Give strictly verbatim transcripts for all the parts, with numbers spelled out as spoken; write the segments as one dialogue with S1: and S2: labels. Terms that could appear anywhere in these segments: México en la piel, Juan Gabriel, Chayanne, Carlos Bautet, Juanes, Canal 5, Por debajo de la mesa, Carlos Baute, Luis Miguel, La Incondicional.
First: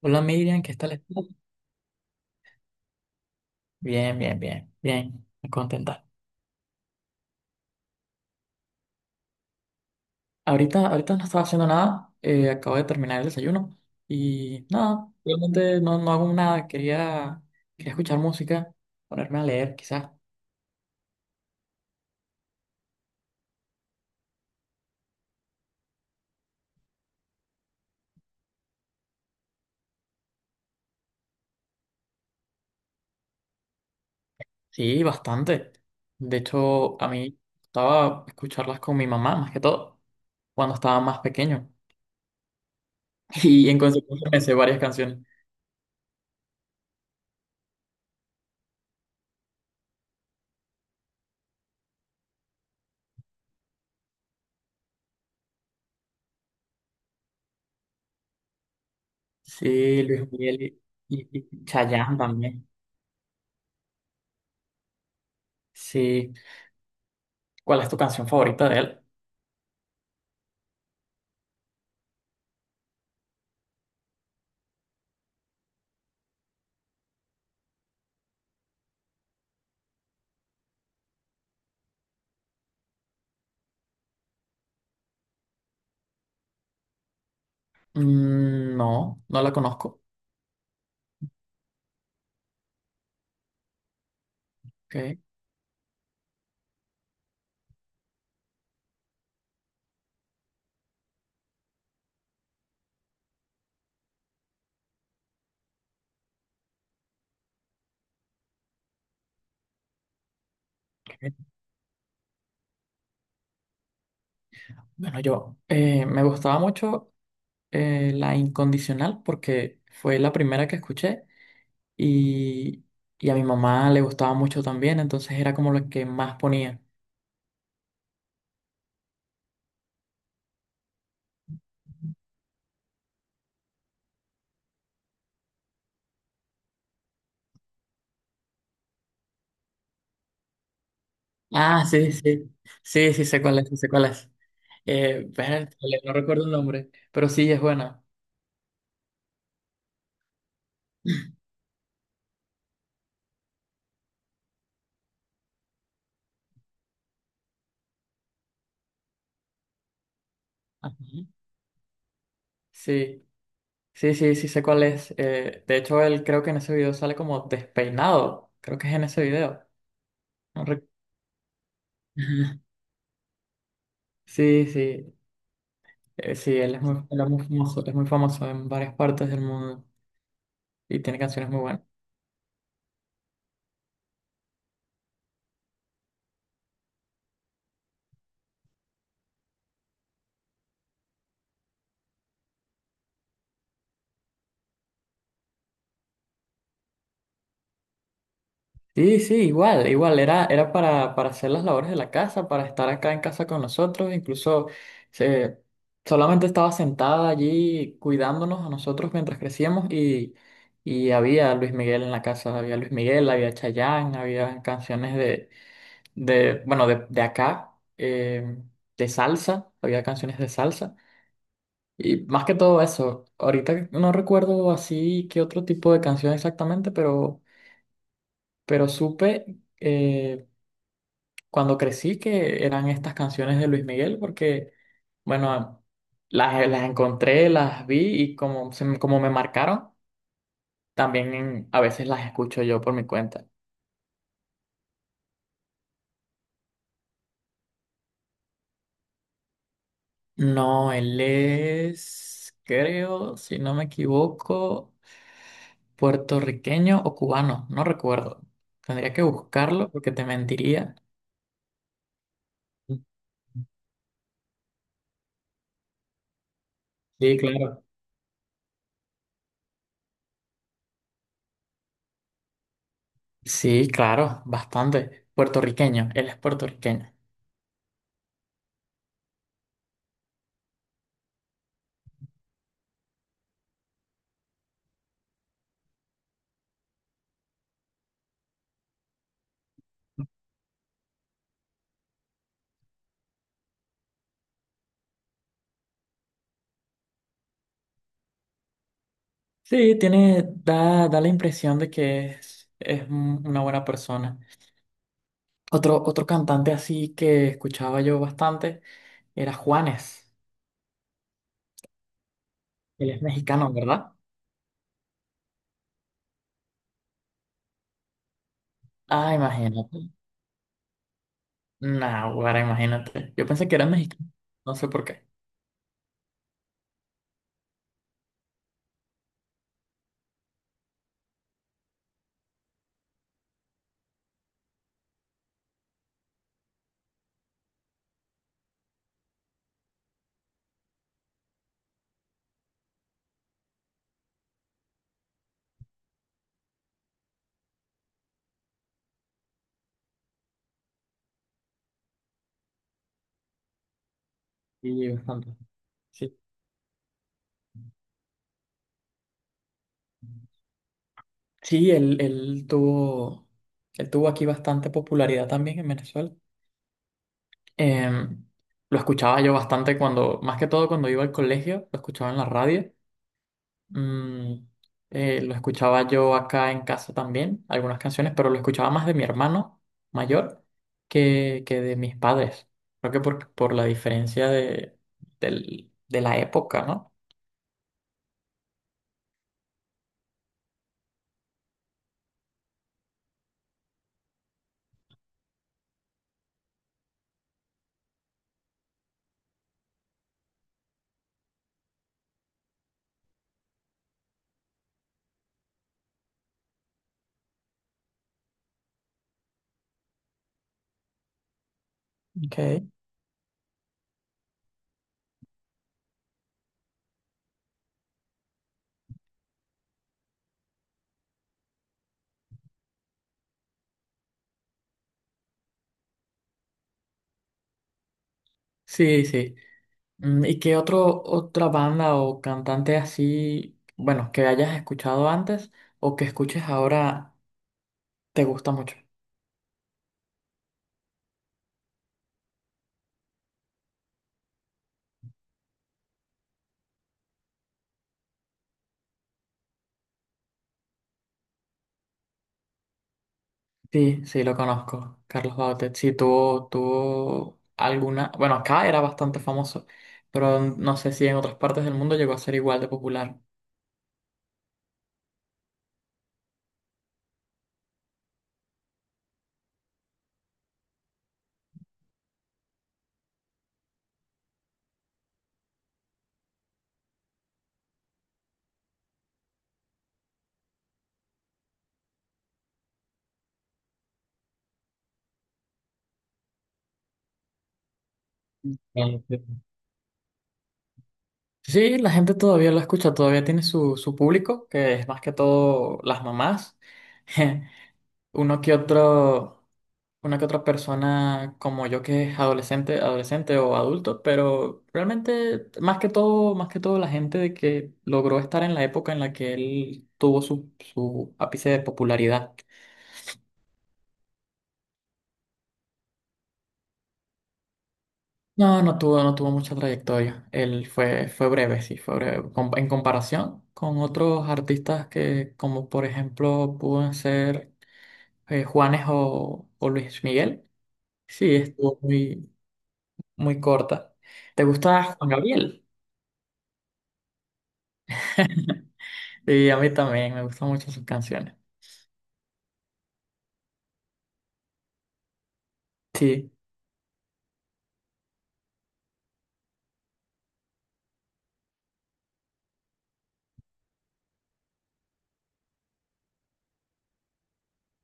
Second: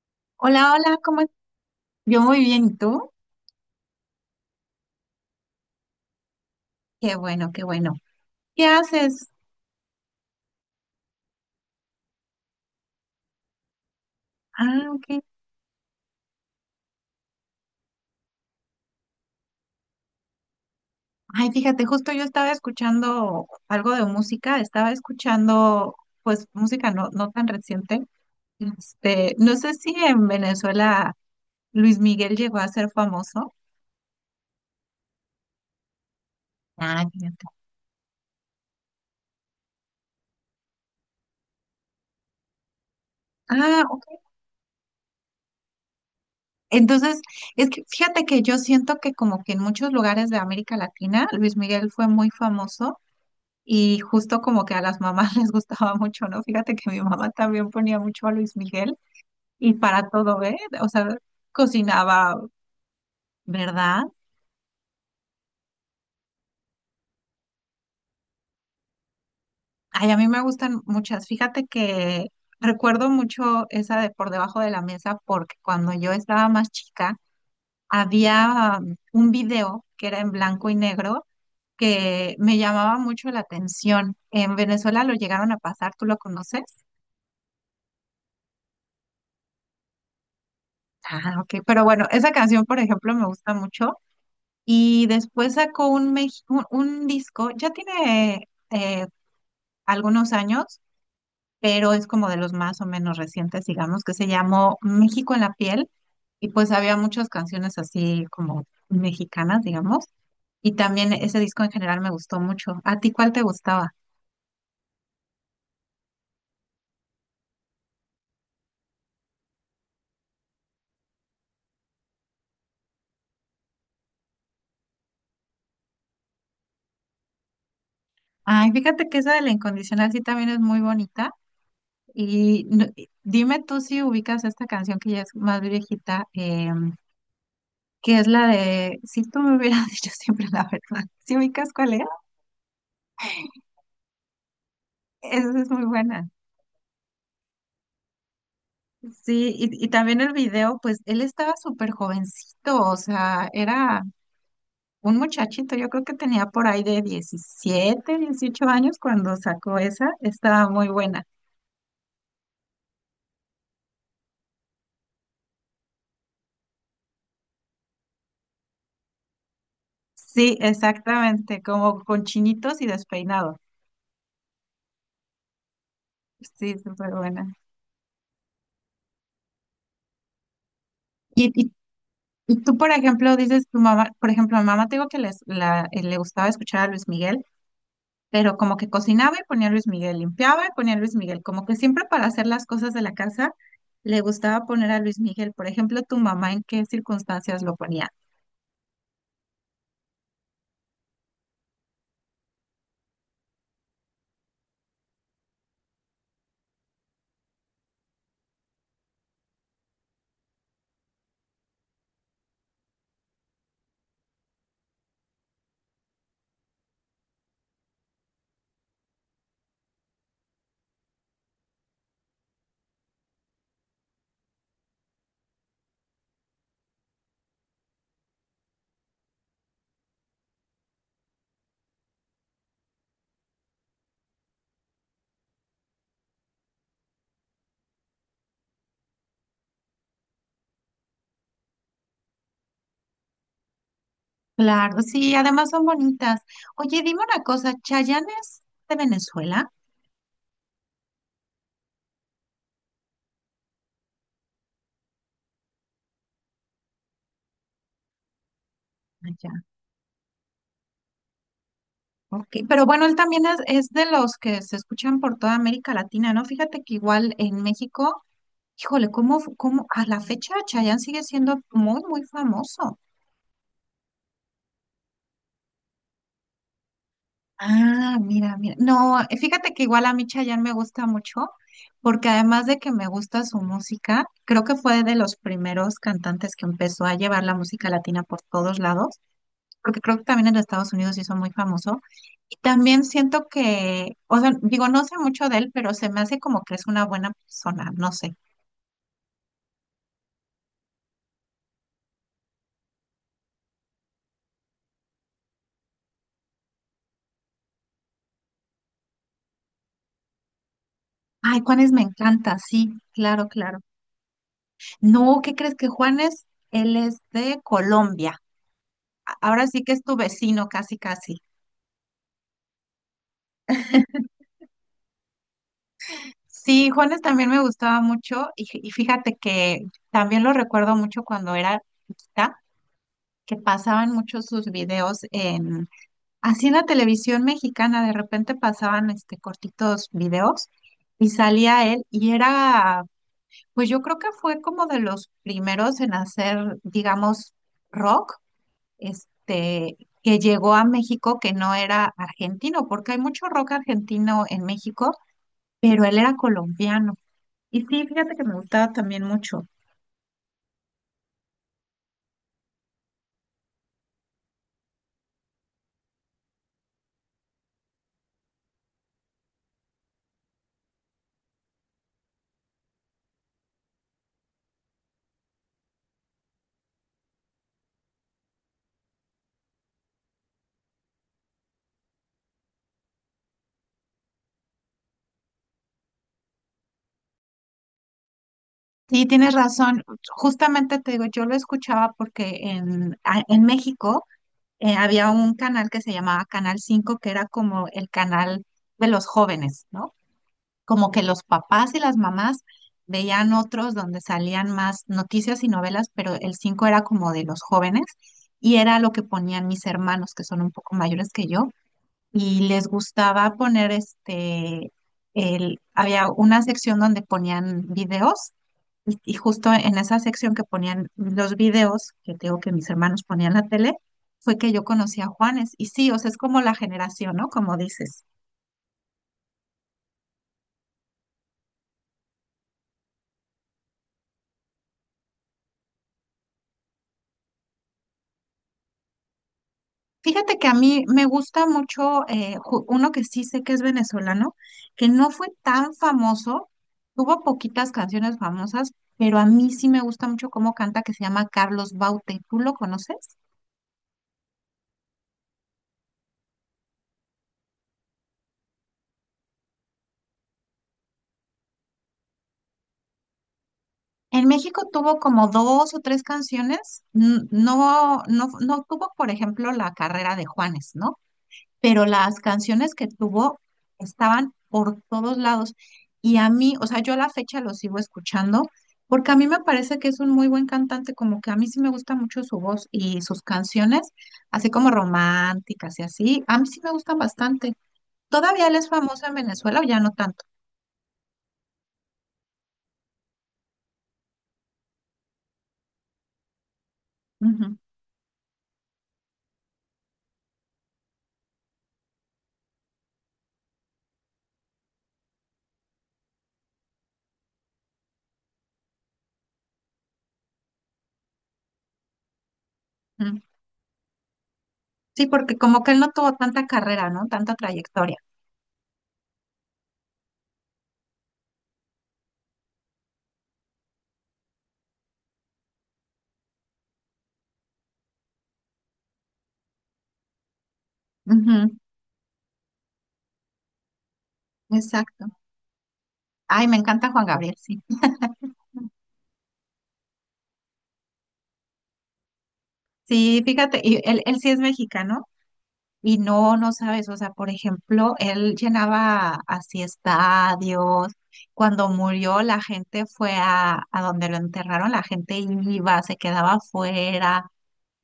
S1: Hola Miriam,
S2: Hola,
S1: ¿qué tal
S2: hola, ¿cómo
S1: estás?
S2: estás? Yo muy bien, ¿y tú?
S1: Bien, bien, bien, bien, muy contenta.
S2: Qué bueno, qué bueno. ¿Qué haces?
S1: Ahorita, ahorita no estaba haciendo nada, eh, acabo de terminar el desayuno y
S2: Ah,
S1: nada,
S2: ok.
S1: realmente no, no hago nada, quería, quería escuchar música, ponerme a leer quizás.
S2: Ay, fíjate, justo yo estaba escuchando algo de música, estaba escuchando, pues, música no, no tan reciente. Este, no sé si en Venezuela Luis Miguel llegó a ser famoso.
S1: Sí, bastante. De hecho,
S2: Ah,
S1: a mí
S2: fíjate.
S1: estaba escucharlas con mi mamá más que todo, cuando estaba más pequeño y en
S2: Ah, ok.
S1: consecuencia me sé varias canciones.
S2: Entonces, es que fíjate que yo siento que como que en muchos lugares de América Latina, Luis Miguel fue muy famoso. Y justo como que a las mamás les gustaba mucho, ¿no? Fíjate que mi mamá también ponía mucho a Luis Miguel y
S1: Sí,
S2: para
S1: Luis
S2: todo, ¿eh?
S1: Miguel
S2: O sea,
S1: y, y, y Chayanne
S2: cocinaba,
S1: también.
S2: ¿verdad?
S1: Sí, ¿cuál es tu canción favorita de él?
S2: Ay, a mí me gustan muchas. Fíjate que recuerdo mucho esa de Por debajo de la mesa porque cuando yo estaba más chica había um, un video que era en blanco y negro que me llamaba mucho la atención. En Venezuela lo llegaron a pasar, ¿tú lo conoces?
S1: Mm, no, no la conozco.
S2: Ah, ok. Pero bueno, esa canción, por ejemplo, me gusta mucho. Y
S1: Ok,
S2: después sacó un, mex- un, un disco, ya tiene eh, algunos años, pero es como de los más o menos recientes, digamos, que se llamó México en la piel. Y pues había muchas canciones así como mexicanas, digamos. Y también ese
S1: ok.
S2: disco en general me gustó mucho. ¿A ti cuál te gustaba?
S1: Bueno, yo eh, me gustaba mucho eh, La Incondicional porque fue la primera que escuché y, y a mi mamá le gustaba mucho también, entonces era como la que más ponía.
S2: Ay, fíjate que esa de La Incondicional sí también es muy bonita. Y no- y dime tú si ubicas esta canción que ya es más viejita, que es la de, si tú me hubieras dicho siempre la verdad, ¿si ubicas
S1: Ah,
S2: cuál es?
S1: sí, sí, sí, sí, sé cuál es, sí sé cuál es. Eh,
S2: Esa es muy
S1: vértale, no
S2: buena.
S1: recuerdo el nombre, pero sí es buena.
S2: Sí, y, y también el video, pues él estaba súper jovencito, o sea, era un muchachito, yo creo que tenía por ahí de diecisiete dieciocho años cuando sacó esa, estaba muy
S1: Ajá.
S2: buena.
S1: Sí, sí, sí, sí sé cuál es. Eh, de hecho, él creo que en ese video sale como despeinado, creo que es en ese video.
S2: Sí,
S1: No.
S2: exactamente, como con
S1: Ajá.
S2: chinitos y despeinado.
S1: Sí, sí, eh, sí, él
S2: Sí,
S1: es muy,
S2: súper
S1: él es muy
S2: buena.
S1: famoso, es muy famoso en varias partes del mundo y tiene canciones
S2: Y,
S1: muy
S2: y,
S1: buenas.
S2: y tú, por ejemplo, dices tu mamá, por ejemplo, a mi mamá te digo que les, la, eh, le gustaba escuchar a Luis Miguel, pero como que cocinaba y ponía a Luis Miguel, limpiaba y ponía a Luis Miguel, como que siempre para hacer las cosas de la casa le gustaba poner a Luis Miguel. Por ejemplo, tu mamá, ¿en qué circunstancias lo ponía?
S1: Sí, sí, igual, igual, era, era para, para hacer las labores de la casa, para estar acá en casa con nosotros, incluso se, solamente estaba sentada allí cuidándonos a nosotros mientras crecíamos y, y había Luis Miguel en la casa, había Luis Miguel, había Chayanne, había canciones de, de bueno, de, de acá, eh, de salsa, había canciones de salsa. Y más que todo eso, ahorita no recuerdo así qué otro tipo de canción exactamente, pero, pero supe eh, cuando crecí que eran estas canciones de Luis Miguel, porque, bueno, las, eh, las encontré, las vi y como, se me- como me marcaron, también en- a veces las escucho yo por mi cuenta.
S2: Claro, sí, además son bonitas. Oye, dime una cosa, ¿Chayanne es de Venezuela?
S1: No, él es, creo, si no me equivoco, puertorriqueño o cubano, no recuerdo. Tendría que
S2: Allá.
S1: buscarlo porque te mentiría.
S2: Ya, ok. Pero bueno, él también es, es de los que se escuchan por toda América Latina, ¿no? Fíjate que igual
S1: Sí,
S2: en
S1: claro.
S2: México, híjole, cómo, cómo a la fecha Chayanne sigue siendo muy, muy famoso.
S1: Sí, claro, bastante. Puertorriqueño, él es puertorriqueño.
S2: Ah, mira, mira. No, eh, fíjate que igual a mí Chayanne me gusta mucho, porque además de que me gusta su música, creo que fue de los primeros cantantes que empezó a llevar la música latina por todos lados, porque creo que también en los Estados Unidos se hizo muy famoso. Y también siento que, o sea, digo, no sé mucho de él, pero se me hace como que es una buena persona, no sé.
S1: Sí, tiene, da, da la impresión de que es, es un- una buena persona. Otro, otro cantante así que escuchaba yo bastante era Juanes.
S2: Ay, Juanes me encanta, sí,
S1: Él es
S2: claro,
S1: mexicano,
S2: claro.
S1: ¿verdad?
S2: No, ¿qué crees que Juanes? Él es de Colombia. A-
S1: Ah,
S2: Ahora sí que es
S1: imagínate.
S2: tu vecino, casi, casi.
S1: Naguará, imagínate. Yo pensé que era mexicano. No sé por qué.
S2: Sí, Juanes también me gustaba mucho y, fí- y fíjate que también lo recuerdo mucho cuando era chiquita, que pasaban muchos sus videos en, así en la televisión mexicana, de repente pasaban este cortitos videos y salía él y era, pues yo creo que fue como de los primeros en hacer, digamos, rock, este, que llegó a México, que no era argentino, porque hay mucho rock argentino en
S1: Sí,
S2: México,
S1: bastante.
S2: pero él era
S1: Sí.
S2: colombiano. Y sí, fíjate que me gustaba también mucho.
S1: Sí, él, él tuvo, él tuvo aquí bastante popularidad también en Venezuela. Em, lo escuchaba yo bastante cuando, más que todo cuando iba al colegio, lo escuchaba en la radio. Mm, eh, lo escuchaba yo acá en casa también, algunas canciones, pero lo escuchaba más de mi hermano mayor que, que de mis padres. Creo que por, por la diferencia de, del- de la época, ¿no?
S2: Sí, tienes razón. Justamente te digo, yo lo escuchaba porque en, a- en México eh, había un canal que se llamaba Canal cinco, que era como el canal de los jóvenes, ¿no? Como que los papás y las mamás veían otros donde salían más noticias y novelas, pero el cinco era como de los jóvenes y era lo que ponían mis hermanos, que son un poco mayores que yo. Y
S1: Okay.
S2: les gustaba poner este, el, había una sección donde ponían videos y, y justo en esa sección que ponían los videos, que te digo que mis hermanos ponían la tele, fue que yo conocí a Juanes. Y sí, o sea, es como la generación, ¿no? Como dices.
S1: Sí, sí. Mm, ¿y qué otro, otra banda o cantante así, bueno, que hayas escuchado antes o que escuches ahora te gusta mucho?
S2: Fíjate que a mí me gusta mucho eh, ju- uno que sí sé que es venezolano, que no fue tan famoso, tuvo poquitas canciones famosas, pero a mí sí me gusta mucho cómo canta, que se llama Carlos Baute. ¿Tú lo conoces?
S1: Sí, sí, lo conozco, Carlos Bautet. Sí, tuvo, tuvo alguna… Bueno, acá era bastante famoso, pero no sé si en otras partes del mundo llegó a ser igual de popular.
S2: En México tuvo como dos o tres canciones, n- no, no, no tuvo, por ejemplo, la carrera de Juanes, ¿no? Pero las canciones que tuvo estaban por todos lados. Y a mí, o sea, yo a la fecha lo sigo escuchando porque a mí me parece que es un muy buen cantante, como que a mí sí me gusta mucho su voz y sus canciones, así como románticas y así, a mí sí me gustan bastante. ¿Todavía él es
S1: Bueno,
S2: famoso en
S1: sí.
S2: Venezuela o ya no tanto?
S1: Sí, la gente todavía lo escucha, todavía tiene su, su público, que es más que todo las mamás.
S2: Ujú,
S1: Uno que otro. Una que otra persona como yo que es adolescente, adolescente o adulto, pero realmente más que todo, más que todo la gente de que logró estar en la época en la que él tuvo su, su ápice de popularidad.
S2: ujú. Sí, porque como que él no tuvo tanta carrera, ¿no? Tanta trayectoria.
S1: No, no tuvo, no tuvo mucha trayectoria. Él fue, fue breve, sí, fue breve. Com- En comparación con otros artistas que, como por ejemplo, pueden ser eh, Juanes o, o Luis Miguel. Sí,
S2: Ujú,
S1: estuvo muy, muy corta. ¿Te gusta
S2: exacto.
S1: Juan Gabriel?
S2: Ay, me encanta Juan Gabriel, sí.
S1: Y a mí también me gustan mucho sus canciones.
S2: Sí, fíjate, y él, él sí es mexicano y
S1: Sí,
S2: no, no sabes, o sea, por ejemplo, él llenaba así estadios. Cuando murió, la gente fue a, a donde lo enterraron, la gente iba, se quedaba afuera.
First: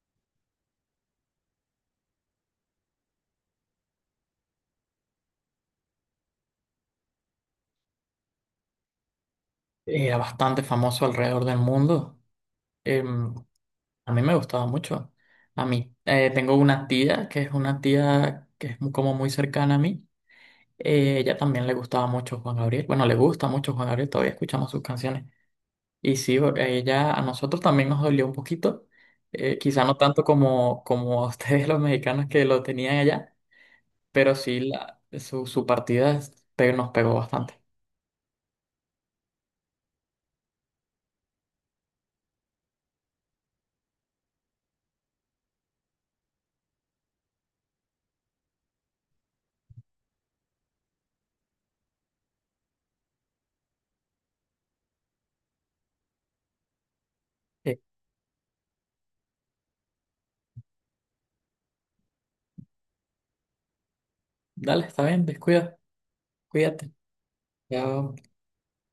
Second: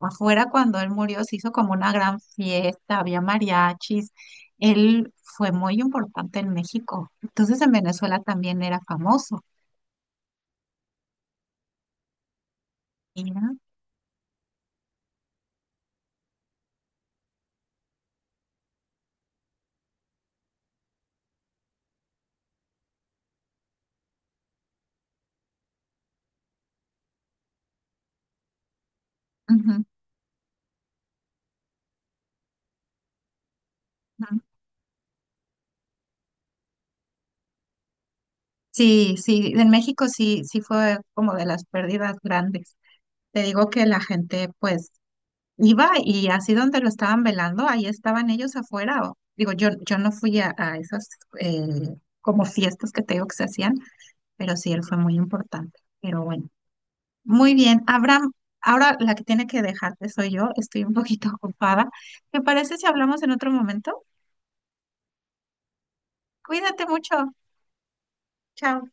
S2: Afuera, cuando él murió, se hizo como una gran fiesta, había mariachis. Él fue muy importante en México. Entonces, en Venezuela también era famoso.
S1: era bastante famoso alrededor del mundo. Em,
S2: Mira.
S1: a mí me gustaba mucho. A mí, eh, tengo una tía que es una tía que es mu- como muy cercana a mí. Eh, ella también le gustaba mucho Juan Gabriel. Bueno, le gusta mucho Juan Gabriel, todavía escuchamos sus canciones. Y sí, o- a ella, a nosotros también nos dolió un poquito. Eh, quizá
S2: Ujú,
S1: no tanto como, como a ustedes los mexicanos que lo tenían allá, pero
S2: ujú.
S1: sí la, su, su partida es- pe- nos pegó bastante.
S2: Sí, sí, en México sí, sí fue como de las pérdidas grandes. Te digo que la gente pues iba y así donde lo estaban velando, ahí estaban ellos afuera. O- digo, yo, yo no fui a, a esas eh, como fiestas que te digo que se hacían, pero sí, él fue muy importante. Pero bueno, muy bien. Abraham, ahora la que tiene que dejarte soy yo, estoy un poquito ocupada. ¿Te parece si hablamos en otro momento?
S1: Dale, está bien, descuida,
S2: Cuídate
S1: cuídate.
S2: mucho.
S1: Ya,
S2: Chao.